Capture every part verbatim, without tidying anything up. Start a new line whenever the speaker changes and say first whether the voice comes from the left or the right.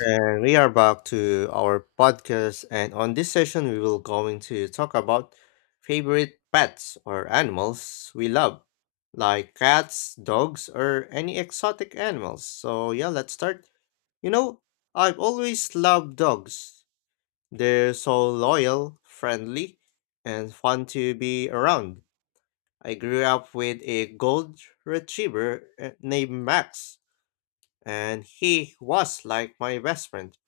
left: And we are back to our podcast and on this session we will going to talk about favorite pets or animals we love like cats, dogs or any exotic animals. So yeah, let's start. You know, I've always loved dogs. They're so loyal, friendly and fun to be around. I grew up with a gold retriever uh, named Max and he was like my best friend.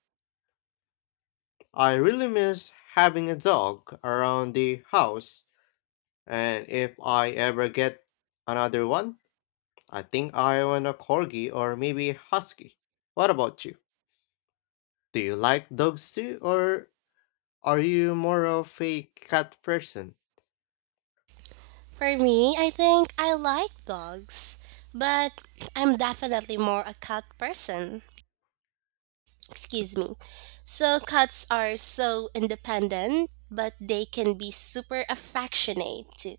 left: I really miss having a dog around the house, and if I ever get another one, I think I want a corgi or maybe a husky. What about you? Do you like dogs too, or are you more of a cat person?
right: For me, I think I like dogs, but I'm definitely more a cat person. Excuse me. So, cats are so independent, but they can be super affectionate too,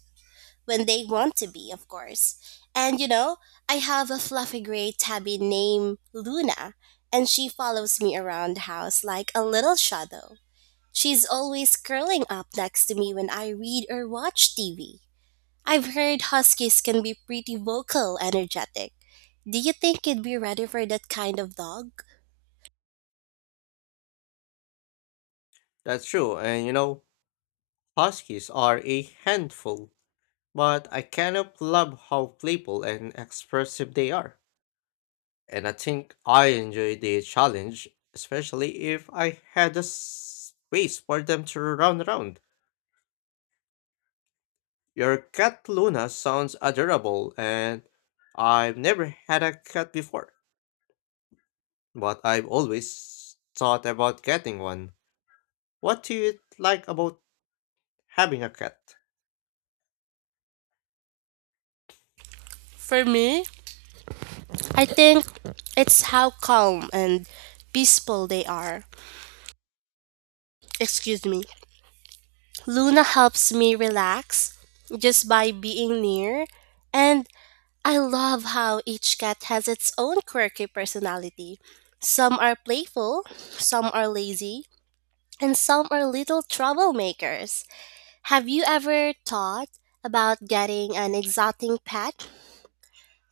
right: when they want to be, of course. And you know, I have a fluffy gray tabby named Luna, and she follows me around the house like a little shadow. She's always curling up next to me when I read or watch T V. I've heard huskies can be pretty vocal, energetic. Do you think you'd be ready for that kind of dog?
left: That's true, and you know, huskies are a handful, but I cannot love how playful and expressive they are. And I think I enjoy the challenge, especially if I had a space for them to run around. Your cat Luna sounds adorable, and I've never had a cat before, but I've always thought about getting one. What do you like about having a cat?
right: For me, I think it's how calm and peaceful they are. Excuse me. Luna helps me relax just by being near, and I love how each cat has its own quirky personality. Some are playful, some are lazy, and some are little troublemakers. Have you ever thought about getting an exotic pet,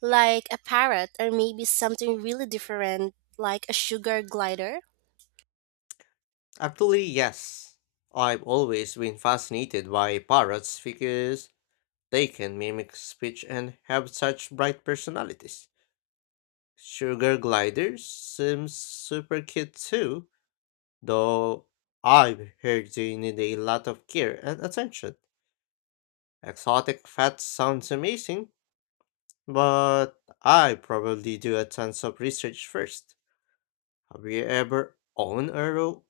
right: like a parrot or maybe something really different, like a sugar glider?
left: Actually, yes. I've always been fascinated by parrots because they can mimic speech and have such bright personalities. Sugar gliders seems super cute too, though I've heard they need a lot of care and attention. Exotic fat sounds amazing, but I probably do a tons of research first. Have you ever owned or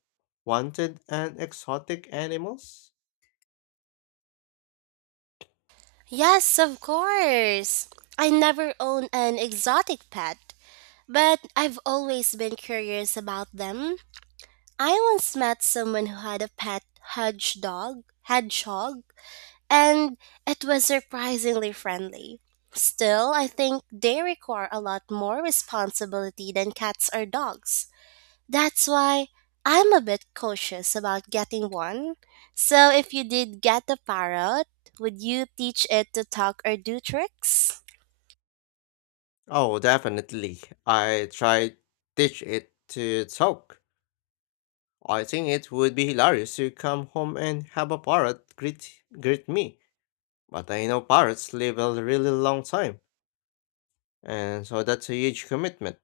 left: wanted an exotic animals?
right: Yes, of course. I never owned an exotic pet, but I've always been curious about them. I once met someone who had a pet hedgehog, hedgehog and it was surprisingly friendly. Still, I think they require a lot more responsibility than cats or dogs. That's why I'm a bit cautious about getting one. So, if you did get a parrot, would you teach it to talk or do tricks?
left: Oh, definitely. I tried teach it to talk. I think it would be hilarious to come home and have a parrot greet greet me. But I know parrots live a really long time, and so that's a huge commitment,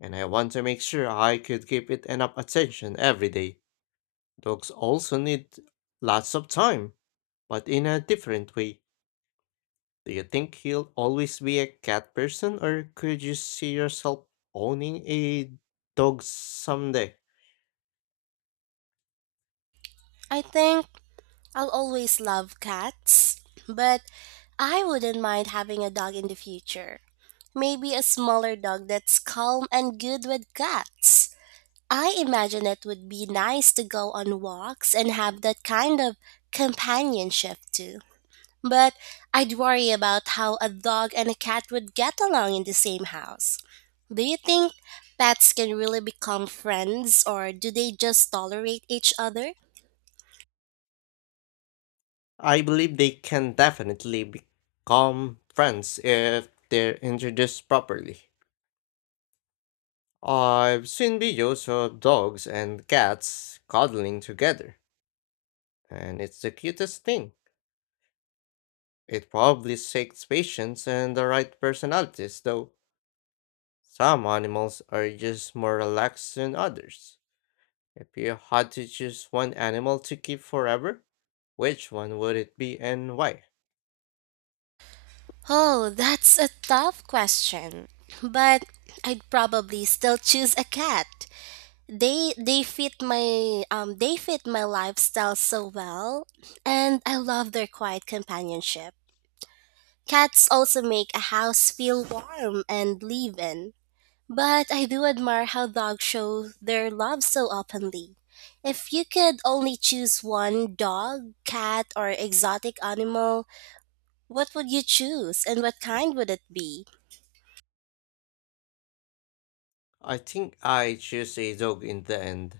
left: and I want to make sure I could give it enough attention every day. Dogs also need lots of time, but in a different way. Do you think he'll always be a cat person, or could you see yourself owning a dog someday?
right: I think I'll always love cats, but I wouldn't mind having a dog in the future. Maybe a smaller dog that's calm and good with cats. I imagine it would be nice to go on walks and have that kind of companionship too. But I'd worry about how a dog and a cat would get along in the same house. Do you think pets can really become friends or do they just tolerate each other?
left: I believe they can definitely become friends if they're introduced properly. I've seen videos of dogs and cats cuddling together, and it's the cutest thing. It probably takes patience and the right personalities, though. Some animals are just more relaxed than others. If you had to choose one animal to keep forever, which one would it be and why?
right: Oh, that's a tough question. But I'd probably still choose a cat. they they fit my um they fit my lifestyle so well, and I love their quiet companionship. Cats also make a house feel warm and live in. But I do admire how dogs show their love so openly. If you could only choose one dog, cat, or exotic animal, what would you choose and what kind would it be?
left: I think I choose a dog in the end.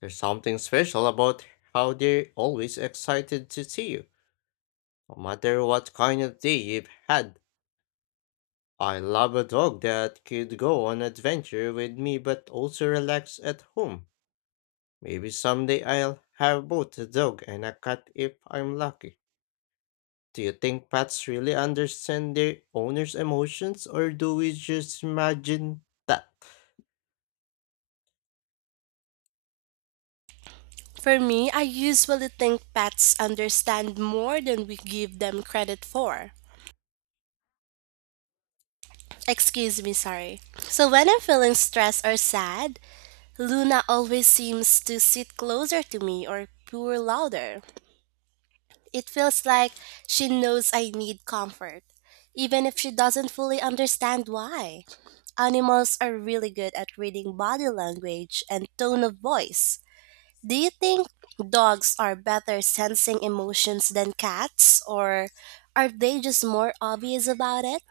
left: There's something special about how they're always excited to see you, no matter what kind of day you've had. I love a dog that could go on adventure with me but also relax at home. Maybe someday I'll have both a dog and a cat if I'm lucky. Do you think pets really understand their owner's emotions or do we just imagine that?
right: For me, I usually think pets understand more than we give them credit for. Excuse me, sorry. So when I'm feeling stressed or sad, Luna always seems to sit closer to me or purr louder. It feels like she knows I need comfort, even if she doesn't fully understand why. Animals are really good at reading body language and tone of voice. Do you think dogs are better sensing emotions than cats, or are they just more obvious about it?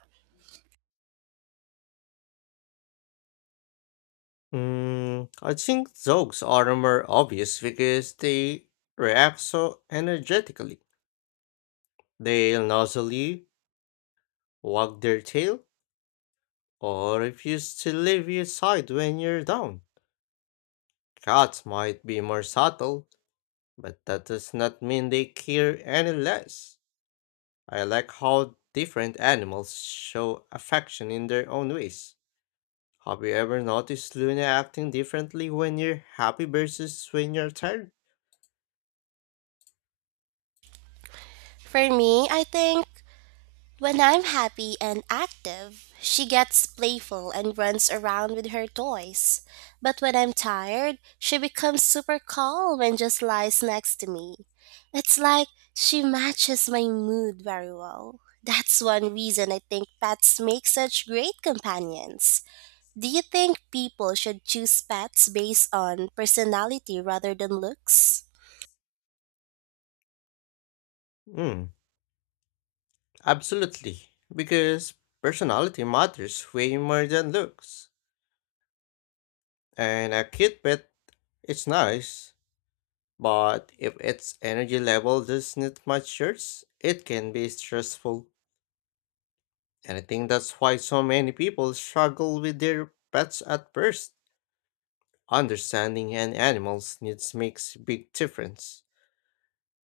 left: Mm, I think dogs are more obvious because they react so energetically. They'll noisily wag their tail or refuse to leave your side when you're down. Cats might be more subtle, but that does not mean they care any less. I like how different animals show affection in their own ways. Have you ever noticed Luna acting differently when you're happy versus when you're tired?
right: For me, I think when I'm happy and active, she gets playful and runs around with her toys. But when I'm tired, she becomes super calm and just lies next to me. It's like she matches my mood very well. That's one reason I think pets make such great companions. Do you think people should choose pets based on personality rather than looks?
left: Mm, Absolutely. Because personality matters way more than looks. And a cute pet is nice, but if its energy level doesn't match yours, it can be stressful. And I think that's why so many people struggle with their pets at first. Understanding an animal's needs makes a big difference.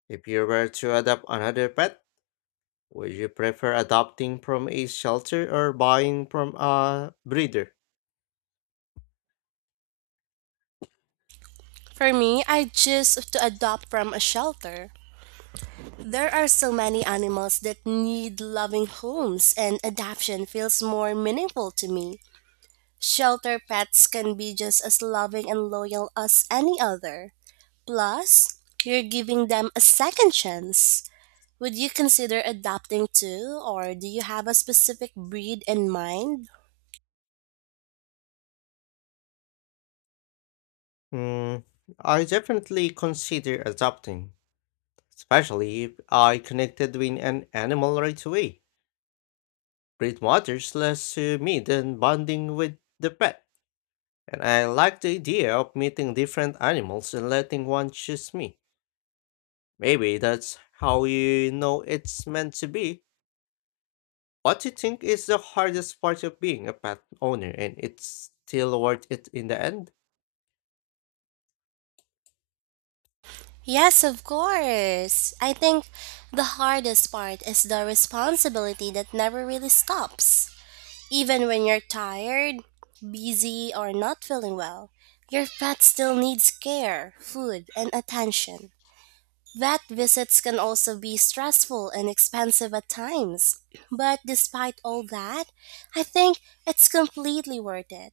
left: If you were to adopt another pet, would you prefer adopting from a shelter or buying from a breeder?
right: For me, I choose to adopt from a shelter. There are so many animals that need loving homes, and adoption feels more meaningful to me. Shelter pets can be just as loving and loyal as any other. Plus, you're giving them a second chance. Would you consider adopting too, or do you have a specific breed in mind?
left: Hmm, I definitely consider adopting, especially if I connected with an animal right away. Breed matters less to me than bonding with the pet. And I like the idea of meeting different animals and letting one choose me. Maybe that's how you know it's meant to be. What do you think is the hardest part of being a pet owner and it's still worth it in the end?
right: Yes, of course. I think the hardest part is the responsibility that never really stops. Even when you're tired, busy, or not feeling well, your pet still needs care, food, and attention. Vet visits can also be stressful and expensive at times, but despite all that, I think it's completely worth it.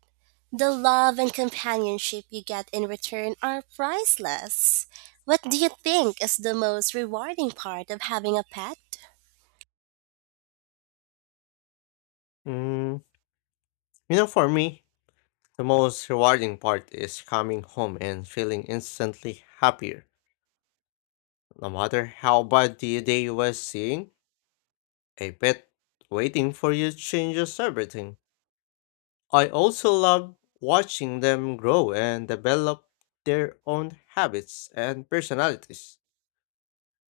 right: The love and companionship you get in return are priceless. What do you think is the most rewarding part of having a pet?
left: Mm, you know, for me, the most rewarding part is coming home and feeling instantly happier. No matter how bad the day was seeing, a pet waiting for you changes everything. I also love watching them grow and develop their own habits and personalities.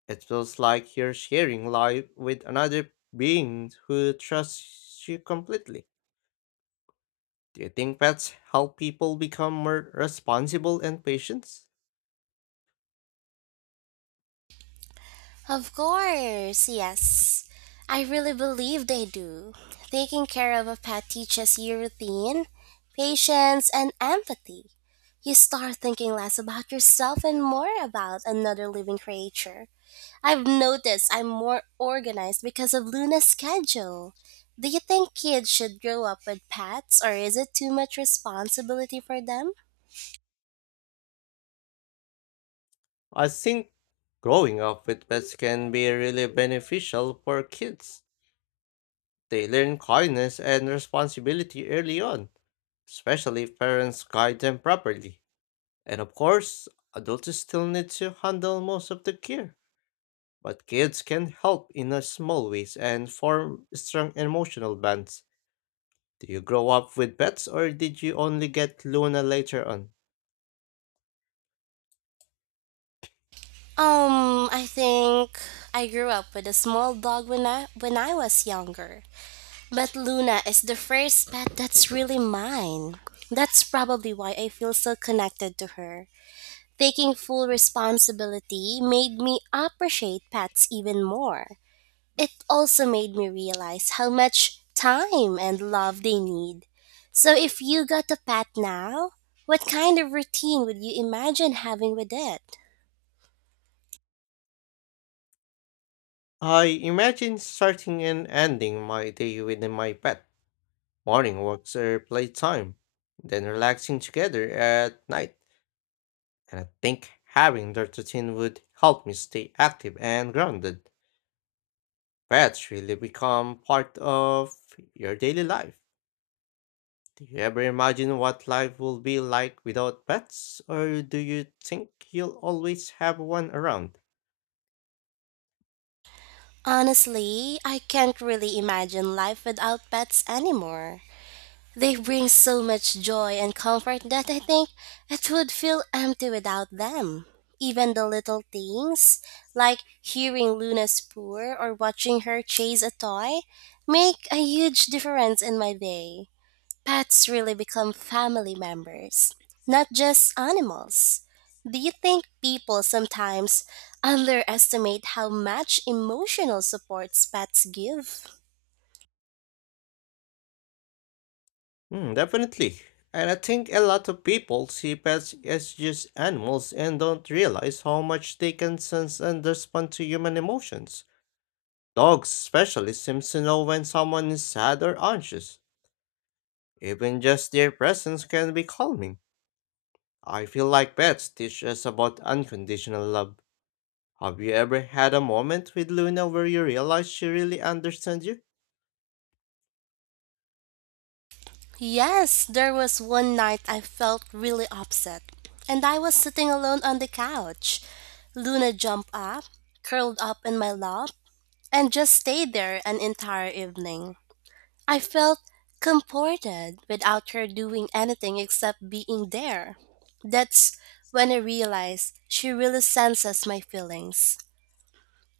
left: It feels like you're sharing life with another being who trusts you completely. Do you think pets help people become more responsible and patient?
right: Of course, yes. I really believe they do. Taking care of a pet teaches you routine, patience, and empathy. You start thinking less about yourself and more about another living creature. I've noticed I'm more organized because of Luna's schedule. Do you think kids should grow up with pets, or is it too much responsibility for them?
left: I think growing up with pets can be really beneficial for kids. They learn kindness and responsibility early on, especially if parents guide them properly. And of course, adults still need to handle most of the care, but kids can help in a small ways and form strong emotional bonds. Do you grow up with pets or did you only get Luna later on?
right: Um, I think I grew up with a small dog when I when I was younger. But Luna is the first pet that's really mine. That's probably why I feel so connected to her. Taking full responsibility made me appreciate pets even more. It also made me realize how much time and love they need. So, if you got a pet now, what kind of routine would you imagine having with it?
left: I imagine starting and ending my day with my pet, morning walks or playtime, then relaxing together at night. And I think having that routine would help me stay active and grounded. Pets really become part of your daily life. Do you ever imagine what life will be like without pets, or do you think you'll always have one around?
right: Honestly, I can't really imagine life without pets anymore. They bring so much joy and comfort that I think it would feel empty without them. Even the little things, like hearing Luna purr or watching her chase a toy, make a huge difference in my day. Pets really become family members, not just animals. Do you think people sometimes underestimate how much emotional supports pets give?
left: Hmm, definitely. And I think a lot of people see pets as just animals and don't realize how much they can sense and respond to human emotions. Dogs especially seem to know when someone is sad or anxious. Even just their presence can be calming. I feel like pets teach us about unconditional love. Have you ever had a moment with Luna where you realize she really understands you?
right: Yes, there was one night I felt really upset, and I was sitting alone on the couch. Luna jumped up, curled up in my lap, and just stayed there an entire evening. I felt comforted without her doing anything except being there. That's when I realized she really senses my feelings.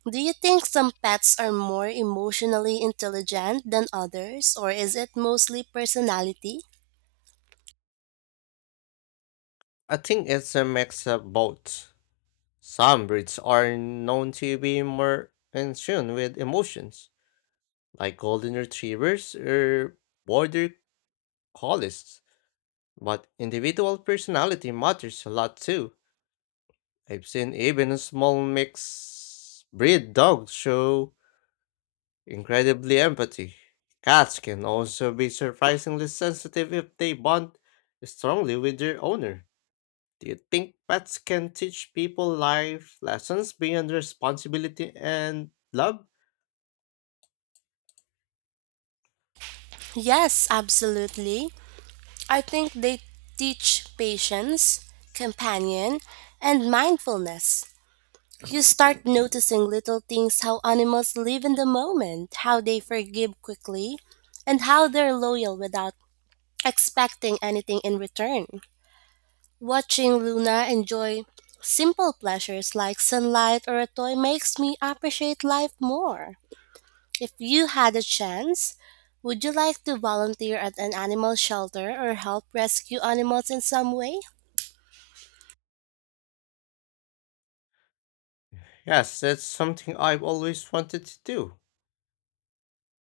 right: Do you think some pets are more emotionally intelligent than others, or is it mostly personality?
left: I think it's a mix of both. Some breeds are known to be more in tune with emotions, like golden retrievers or border collies, but individual personality matters a lot too. I've seen even small mixed breed dogs show incredibly empathy. Cats can also be surprisingly sensitive if they bond strongly with their owner. Do you think pets can teach people life lessons beyond responsibility and love?
right: Yes, absolutely. I think they teach patience, companion, and mindfulness. You start noticing little things how animals live in the moment, how they forgive quickly, and how they're loyal without expecting anything in return. Watching Luna enjoy simple pleasures like sunlight or a toy makes me appreciate life more. If you had a chance, would you like to volunteer at an animal shelter or help rescue animals in some way?
left: Yes, that's something I've always wanted to do.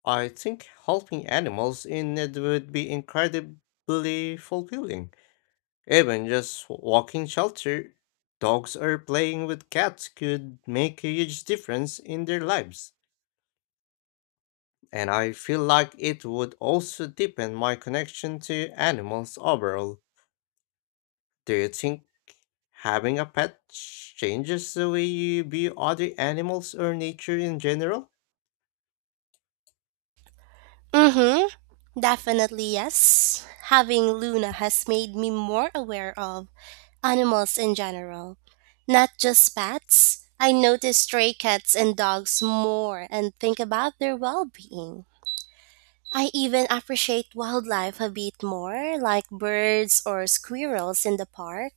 left: I think helping animals in need would be incredibly fulfilling. Even just walking shelter, dogs or playing with cats could make a huge difference in their lives. And I feel like it would also deepen my connection to animals overall. Do you think having a pet changes the way you view other animals or nature in general?
right: Mm-hmm. Definitely yes. Having Luna has made me more aware of animals in general. Not just pets. I notice stray cats and dogs more and think about their well being. I even appreciate wildlife a bit more, like birds or squirrels in the park,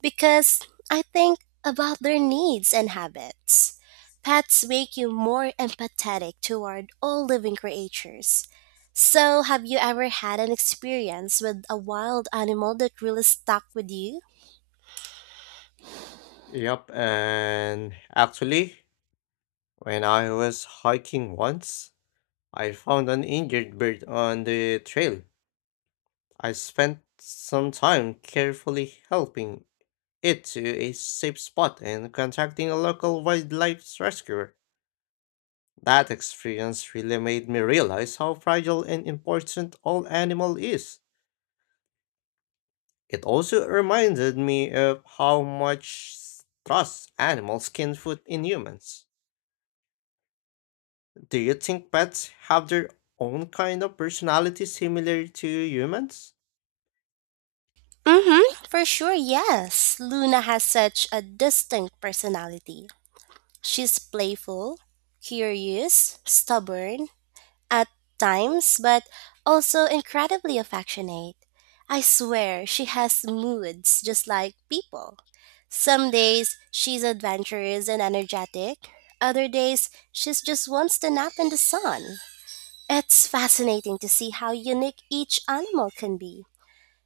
right: because I think about their needs and habits. Pets make you more empathetic toward all living creatures. So, have you ever had an experience with a wild animal that really stuck with you?
left: Yep, and actually, when I was hiking once, I found an injured bird on the trail. I spent some time carefully helping it to a safe spot and contacting a local wildlife rescuer. That experience really made me realize how fragile and important all animal is. It also reminded me of how much trust animals can put in humans. Do you think pets have their own kind of personality similar to humans?
right: Mm-hmm. For sure, yes. Luna has such a distinct personality. She's playful, curious, stubborn, at times, but also incredibly affectionate. I swear she has moods just like people. Some days she's adventurous and energetic, other days she just wants to nap in the sun. It's fascinating to see how unique each animal can be.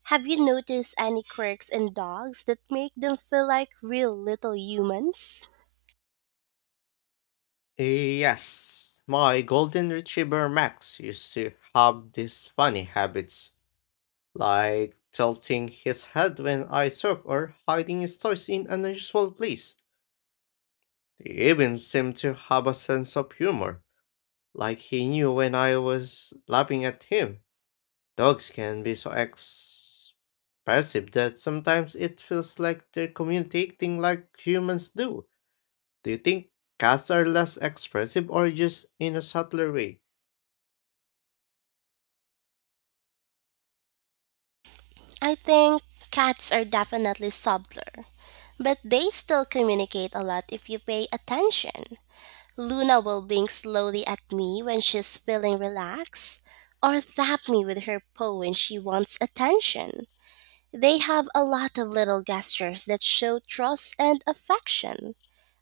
right: Have you noticed any quirks in dogs that make them feel like real little humans?
left: Yes, my golden retriever Max used to have these funny habits, like tilting his head when I talk or hiding his toys in an unusual place. They even seemed to have a sense of humor, like he knew when I was laughing at him. Dogs can be so expressive that sometimes it feels like they're communicating like humans do. Do you think cats are less expressive or just in a subtler way?
right: I think cats are definitely subtler, but they still communicate a lot if you pay attention. Luna will blink slowly at me when she's feeling relaxed, or tap me with her paw when she wants attention. They have a lot of little gestures that show trust and affection.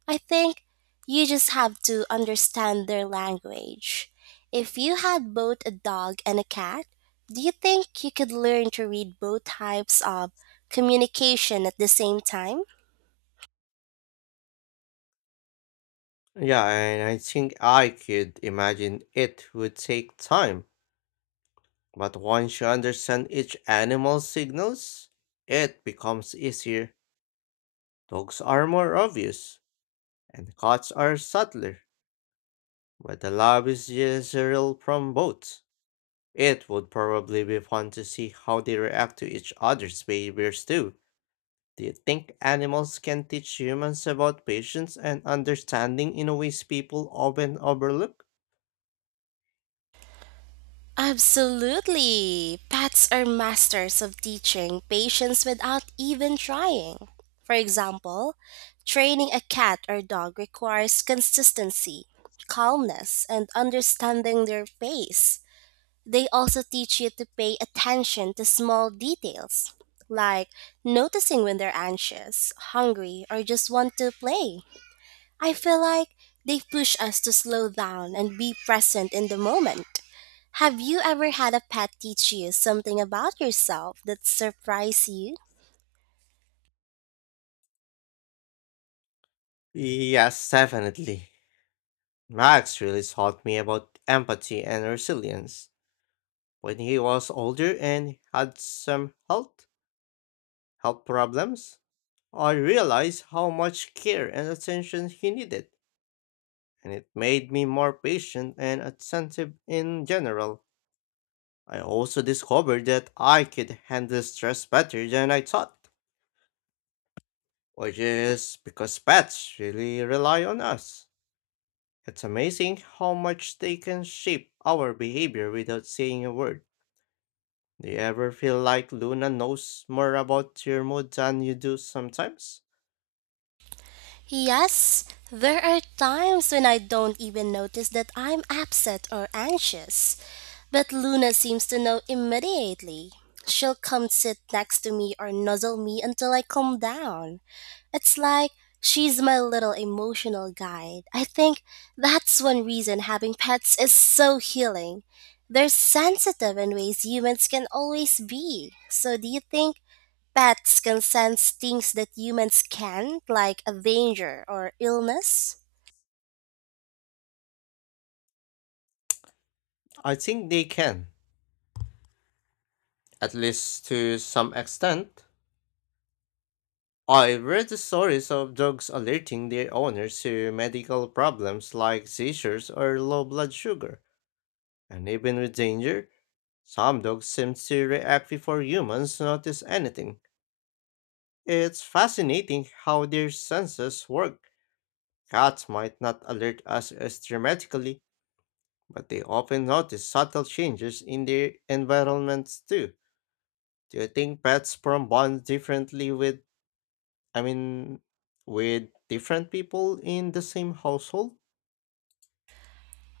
right: I think you just have to understand their language. If you had both a dog and a cat, do you think you could learn to read both types of communication at the same time?
left: Yeah, and I think I could imagine it would take time, but once you understand each animal's signals, it becomes easier. Dogs are more obvious and cuts are subtler, but the love is visceral from both. It would probably be fun to see how they react to each other's behaviors too. Do you think animals can teach humans about patience and understanding in ways people often overlook?
right: Absolutely. Pets are masters of teaching patience without even trying. For example, training a cat or dog requires consistency, calmness, and understanding their pace. They also teach you to pay attention to small details, like noticing when they're anxious, hungry, or just want to play. I feel like they push us to slow down and be present in the moment. Have you ever had a pet teach you something about yourself that surprised you?
left: Yes, definitely. Max really taught me about empathy and resilience. When he was older and had some health health problems, I realized how much care and attention he needed, and it made me more patient and attentive in general. I also discovered that I could handle stress better than I thought, which is because pets really rely on us. It's amazing how much they can shape our behavior without saying a word. Do you ever feel like Luna knows more about your mood than you do sometimes?
right: Yes, there are times when I don't even notice that I'm upset or anxious. But Luna seems to know immediately. She'll come sit next to me or nuzzle me until I calm down. It's like she's my little emotional guide. I think that's one reason having pets is so healing. They're sensitive in ways humans can always be. So, do you think pets can sense things that humans can't, like a danger or illness?
left: I think they can, at least to some extent. I read the stories of dogs alerting their owners to medical problems like seizures or low blood sugar, and even with danger, some dogs seem to react before humans notice anything. It's fascinating how their senses work. Cats might not alert us as dramatically, but they often notice subtle changes in their environments too. Do you think pets form bonds differently with, I mean, with different people in the same household?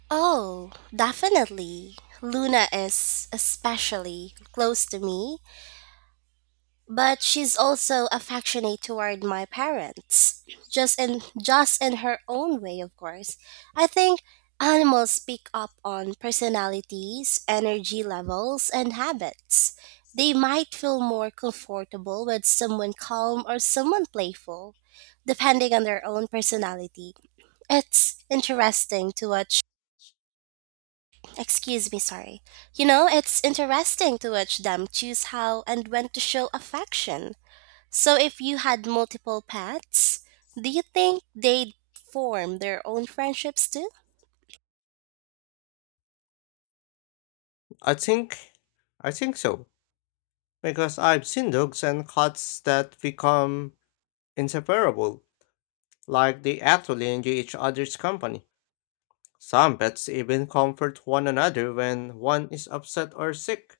right: Oh, definitely. Luna is especially close to me, but she's also affectionate toward my parents. Just in just in her own way, of course. I think animals pick up on personalities, energy levels, and habits. They might feel more comfortable with someone calm or someone playful, depending on their own personality. It's interesting to watch. Excuse me, sorry. You know, it's interesting to watch them choose how and when to show affection. So, if you had multiple pets, do you think they'd form their own friendships too?
left: I think I think so because I've seen dogs and cats that become inseparable, like they actually enjoy each other's company. Some pets even comfort one another when one is upset or sick.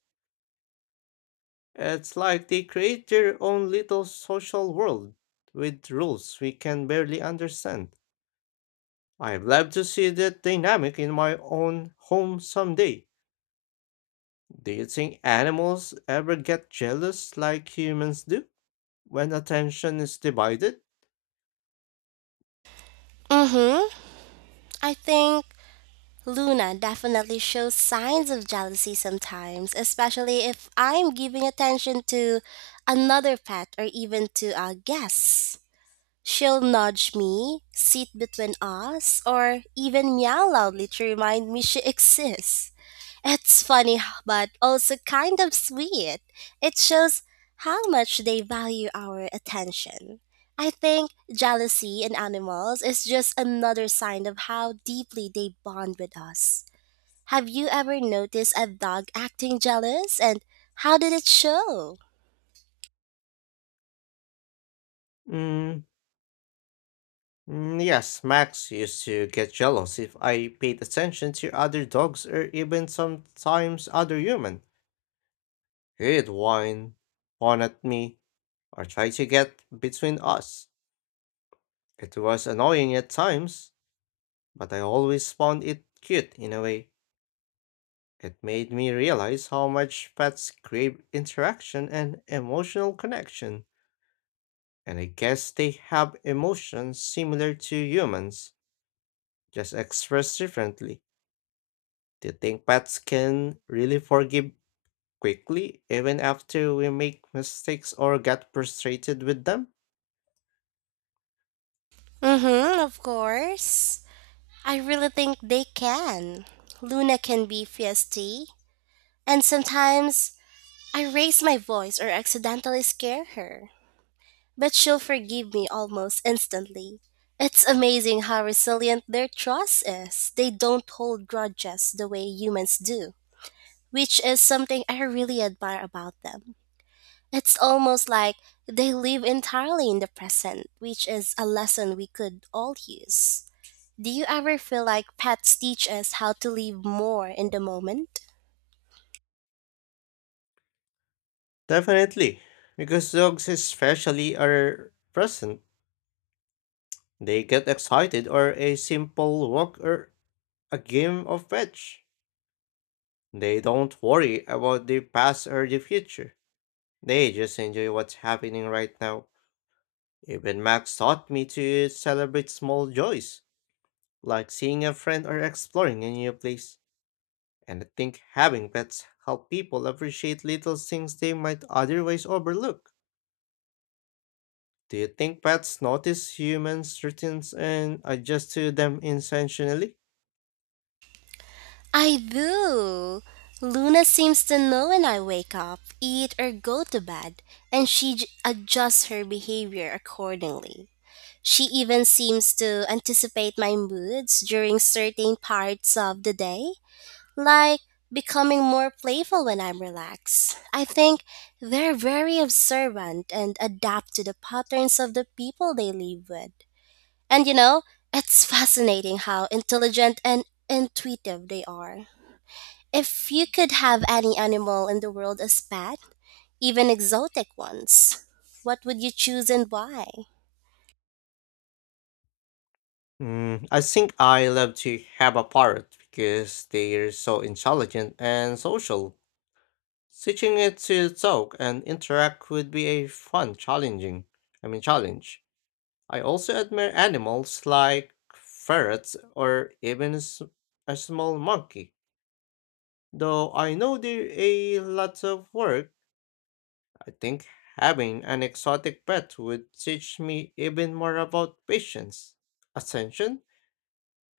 left: It's like they create their own little social world with rules we can barely understand. I'd love to see that dynamic in my own home someday. Do you think animals ever get jealous like humans do when attention is divided?
right: Mm-hmm. I think Luna definitely shows signs of jealousy sometimes, especially if I'm giving attention to another pet or even to a guest. She'll nudge me, sit between us, or even meow loudly to remind me she exists. It's funny but also kind of sweet. It shows how much they value our attention. I think jealousy in animals is just another sign of how deeply they bond with us. Have you ever noticed a dog acting jealous and how did it show?
left: Mm, mm, yes, Max used to get jealous if I paid attention to other dogs or even sometimes other human. He'd whine, fawn at me, or try to get between us. It was annoying at times, but I always found it cute in a way. It made me realize how much pets crave interaction and emotional connection, and I guess they have emotions similar to humans just expressed differently. Do you think pets can really forgive quickly, even after we make mistakes or get frustrated with them?
right: Mm hmm, of course. I really think they can. Luna can be feisty, and sometimes I raise my voice or accidentally scare her, but she'll forgive me almost instantly. It's amazing how resilient their trust is. They don't hold grudges the way humans do, which is something I really admire about them. It's almost like they live entirely in the present, which is a lesson we could all use. Do you ever feel like pets teach us how to live more in the moment?
left: Definitely, because dogs especially are present. They get excited or a simple walk or a game of fetch. They don't worry about the past or the future. They just enjoy what's happening right now. Even Max taught me to celebrate small joys like seeing a friend or exploring a new place. And I think having pets help people appreciate little things they might otherwise overlook. Do you think pets notice humans' routines and adjust to them intentionally?
right: I do. Luna seems to know when I wake up, eat, or go to bed, and she j- adjusts her behavior accordingly. She even seems to anticipate my moods during certain parts of the day, like becoming more playful when I'm relaxed. I think they're very observant and adapt to the patterns of the people they live with. And you know, it's fascinating how intelligent and intuitive they are. If you could have any animal in the world as pet, even exotic ones, what would you choose and why?
left: Mm, I think I love to have a parrot because they are so intelligent and social. Teaching it to talk and interact would be a fun challenging, I mean challenge. I also admire animals like ferrets or even s- a small monkey. Though I know they're a lot of work, I think having an exotic pet would teach me even more about patience, attention,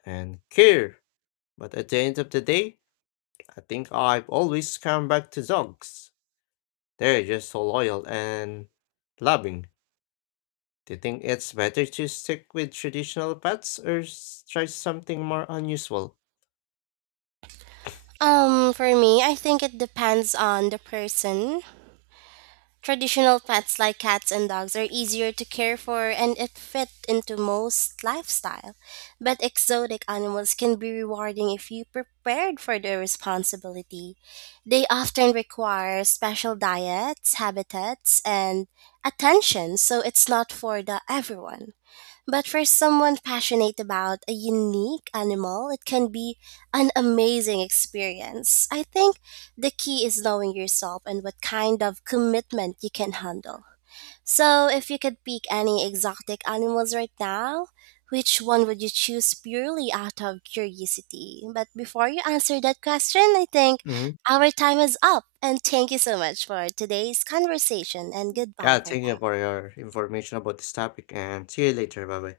left: and care. But at the end of the day, I think I've always come back to dogs. They're just so loyal and loving. Do you think it's better to stick with traditional pets or s- try something more unusual?
right: Um, for me, I think it depends on the person. Traditional pets like cats and dogs are easier to care for and it fit into most lifestyle, but exotic animals can be rewarding if you prepared for their responsibility. They often require special diets, habitats, and attention, so it's not for the everyone. But for someone passionate about a unique animal, it can be an amazing experience. I think the key is knowing yourself and what kind of commitment you can handle. So, if you could pick any exotic animals right now, which one would you choose purely out of curiosity? But before you answer that question, I think
left: Mhm.
right: our time is up. And thank you so much for today's conversation, and goodbye
left: Yeah,
right: for
left: thank you
right: now.
left: for your information about this topic and see you later. Bye bye.